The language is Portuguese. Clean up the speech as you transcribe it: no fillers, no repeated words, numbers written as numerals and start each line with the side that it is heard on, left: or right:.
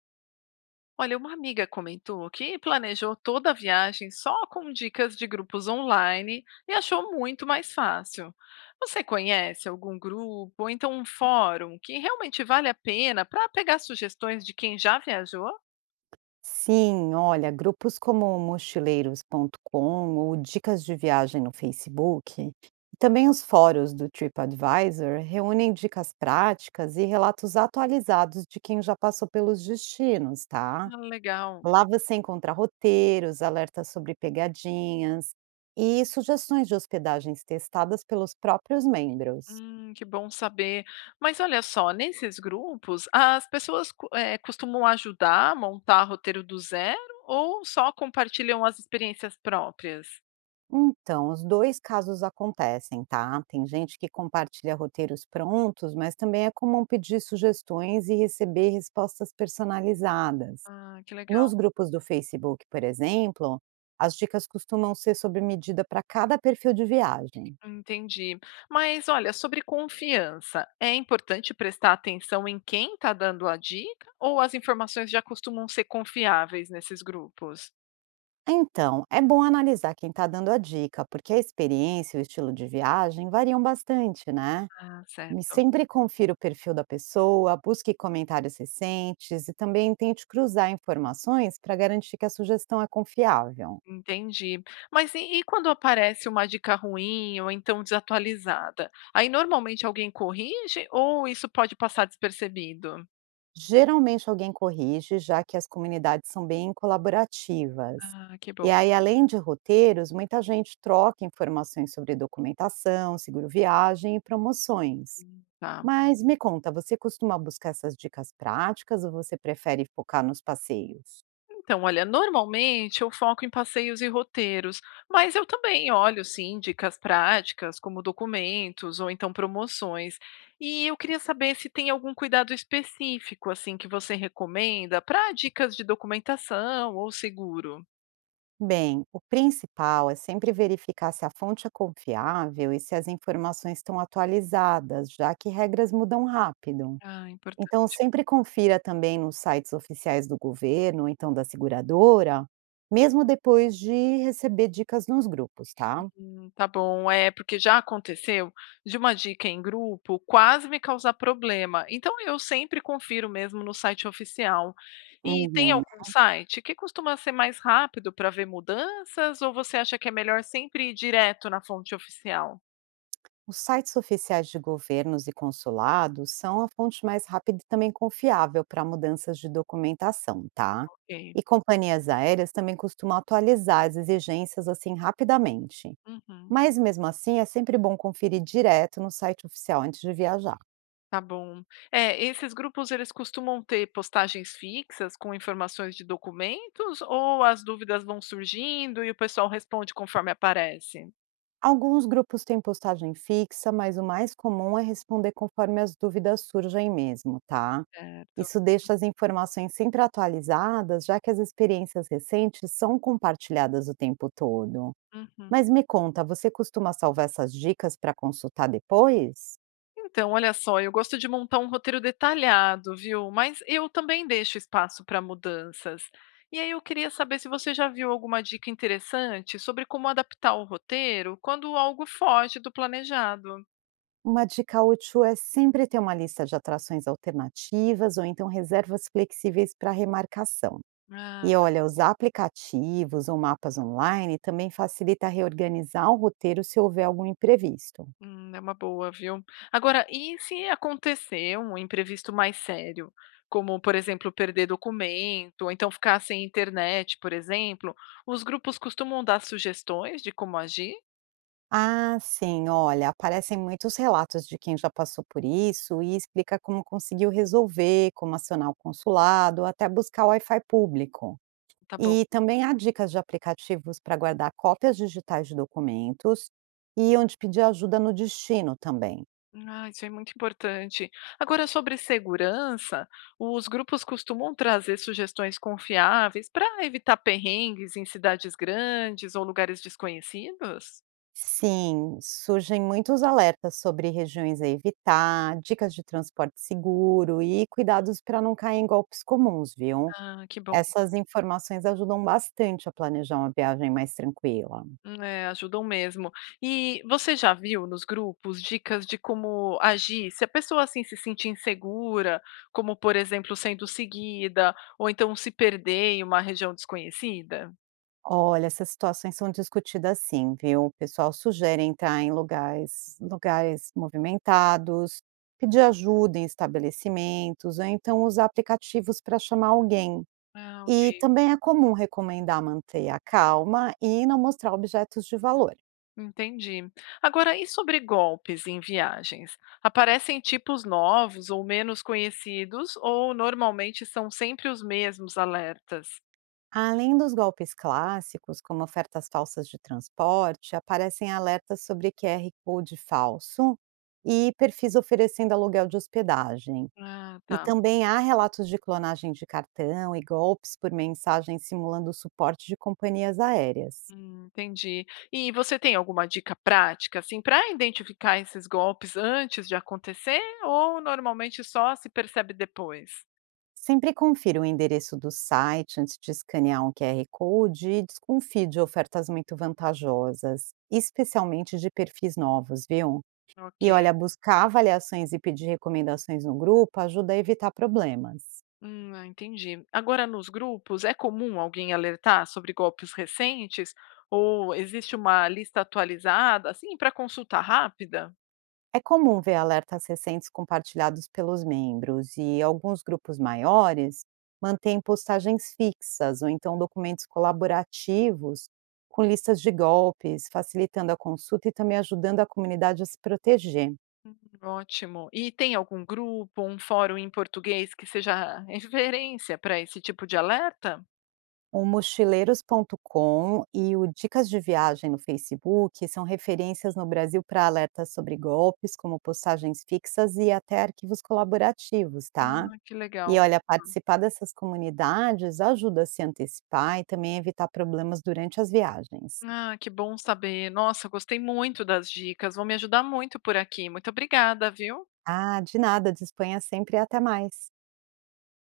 left: Olha, uma amiga comentou que planejou toda a viagem só com dicas de grupos online e achou muito mais fácil. Você conhece algum grupo ou então um fórum que realmente vale a pena para pegar sugestões de quem já viajou?
right: Sim, olha, grupos como o mochileiros.com ou dicas de viagem no Facebook, e também os fóruns do TripAdvisor reúnem dicas práticas e relatos atualizados de quem já passou pelos destinos, tá?
left: Ah, legal.
right: Lá você encontra roteiros, alertas sobre pegadinhas e sugestões de hospedagens testadas pelos próprios membros.
left: Que bom saber. Mas olha só, nesses grupos, as pessoas costumam ajudar a montar roteiro do zero ou só compartilham as experiências próprias?
right: Então, os dois casos acontecem, tá? Tem gente que compartilha roteiros prontos, mas também é comum pedir sugestões e receber respostas personalizadas.
left: Ah, que legal.
right: Nos grupos do Facebook, por exemplo, as dicas costumam ser sob medida para cada perfil de viagem.
left: Entendi. Mas olha, sobre confiança, é importante prestar atenção em quem está dando a dica ou as informações já costumam ser confiáveis nesses grupos?
right: Então, é bom analisar quem está dando a dica, porque a experiência e o estilo de viagem variam bastante, né?
left: Ah,
right: E
left: certo.
right: sempre confira o perfil da pessoa, busque comentários recentes e também tente cruzar informações para garantir que a sugestão é confiável.
left: Entendi. Mas e quando aparece uma dica ruim ou então desatualizada? Aí normalmente alguém corrige ou isso pode passar despercebido?
right: Geralmente alguém corrige, já que as comunidades são bem colaborativas.
left: Ah, que bom.
right: E aí, além de roteiros, muita gente troca informações sobre documentação, seguro viagem e promoções.
left: Tá.
right: Mas me conta, você costuma buscar essas dicas práticas ou você prefere focar nos passeios?
left: Então, olha, normalmente eu foco em passeios e roteiros, mas eu também olho, sim, dicas práticas, como documentos ou então promoções. E eu queria saber se tem algum cuidado específico, assim, que você recomenda para dicas de documentação ou seguro.
right: Bem, o principal é sempre verificar se a fonte é confiável e se as informações estão atualizadas, já que regras mudam rápido.
left: Ah, importante.
right: Então, sempre confira também nos sites oficiais do governo, ou então da seguradora, mesmo depois de receber dicas nos grupos, tá?
left: Tá bom. É, porque já aconteceu de uma dica em grupo quase me causar problema. Então eu sempre confiro mesmo no site oficial. E tem
right: Uhum.
left: algum site que costuma ser mais rápido para ver mudanças ou você acha que é melhor sempre ir direto na fonte oficial?
right: Os sites oficiais de governos e consulados são a fonte mais rápida e também confiável para mudanças de documentação, tá?
left: Ok.
right: E companhias aéreas também costumam atualizar as exigências assim rapidamente.
left: Uhum.
right: Mas mesmo assim, é sempre bom conferir direto no site oficial antes de viajar.
left: Tá bom. É, esses grupos eles costumam ter postagens fixas com informações de documentos ou as dúvidas vão surgindo e o pessoal responde conforme aparece?
right: Alguns grupos têm postagem fixa, mas o mais comum é responder conforme as dúvidas surgem mesmo, tá?
left: Certo.
right: Isso deixa as informações sempre atualizadas, já que as experiências recentes são compartilhadas o tempo todo.
left: Uhum.
right: Mas me conta, você costuma salvar essas dicas para consultar depois?
left: Então, olha só, eu gosto de montar um roteiro detalhado, viu? Mas eu também deixo espaço para mudanças. E aí eu queria saber se você já viu alguma dica interessante sobre como adaptar o roteiro quando algo foge do planejado.
right: Uma dica útil é sempre ter uma lista de atrações alternativas ou então reservas flexíveis para remarcação.
left: Ah,
right: E
left: tá bom.
right: olha, usar aplicativos ou mapas online também facilita reorganizar o roteiro se houver algum imprevisto.
left: É uma boa, viu? Agora, e se acontecer um imprevisto mais sério, como, por exemplo, perder documento, ou então ficar sem internet, por exemplo, os grupos costumam dar sugestões de como agir?
right: Ah, sim, olha, aparecem muitos relatos de quem já passou por isso e explica como conseguiu resolver, como acionar o consulado, até buscar o Wi-Fi público.
left: Tá bom.
right: E também há dicas de aplicativos para guardar cópias digitais de documentos e onde pedir ajuda no destino também.
left: Ah, isso é muito importante. Agora, sobre segurança, os grupos costumam trazer sugestões confiáveis para evitar perrengues em cidades grandes ou lugares desconhecidos?
right: Sim, surgem muitos alertas sobre regiões a evitar, dicas de transporte seguro e cuidados para não cair em golpes comuns, viu?
left: Ah, que bom.
right: Essas informações ajudam bastante a planejar uma viagem mais tranquila.
left: É, ajudam mesmo. E você já viu nos grupos dicas de como agir se a pessoa assim se sentir insegura, como por exemplo sendo seguida, ou então se perder em uma região desconhecida?
right: Olha, essas situações são discutidas sim, viu? O pessoal sugere entrar em lugares, lugares movimentados, pedir ajuda em estabelecimentos, ou então usar aplicativos para chamar alguém.
left: Ah, ok.
right: E também é comum recomendar manter a calma e não mostrar objetos de valor.
left: Entendi. Agora, e sobre golpes em viagens? Aparecem tipos novos ou menos conhecidos, ou normalmente são sempre os mesmos alertas?
right: Além dos golpes clássicos, como ofertas falsas de transporte, aparecem alertas sobre QR Code falso e perfis oferecendo aluguel de hospedagem.
left: Ah,
right: E
left: tá.
right: também há relatos de clonagem de cartão e golpes por mensagem simulando o suporte de companhias aéreas.
left: Entendi. E você tem alguma dica prática, assim, para identificar esses golpes antes de acontecer, ou normalmente só se percebe depois?
right: Sempre confira o endereço do site antes de escanear um QR Code e desconfie de ofertas muito vantajosas, especialmente de perfis novos, viu? E
left: Ok.
right: olha, buscar avaliações e pedir recomendações no grupo ajuda a evitar problemas.
left: Ah, entendi. Agora, nos grupos, é comum alguém alertar sobre golpes recentes? Ou existe uma lista atualizada, assim, para consulta rápida?
right: É comum ver alertas recentes compartilhados pelos membros e alguns grupos maiores mantêm postagens fixas ou então documentos colaborativos com listas de golpes, facilitando a consulta e também ajudando a comunidade a se proteger.
left: Ótimo. E tem algum grupo, um fórum em português que seja referência para esse tipo de alerta?
right: O mochileiros.com e o Dicas de Viagem no Facebook são referências no Brasil para alertas sobre golpes, como postagens fixas e até arquivos colaborativos,
left: Ah,
right: tá?
left: que legal.
right: E olha, participar dessas comunidades ajuda a se antecipar e também evitar problemas durante as viagens.
left: Ah, que bom saber. Nossa, gostei muito das dicas. Vão me ajudar muito por aqui. Muito obrigada, viu?
right: Ah, de nada, disponha sempre e até mais.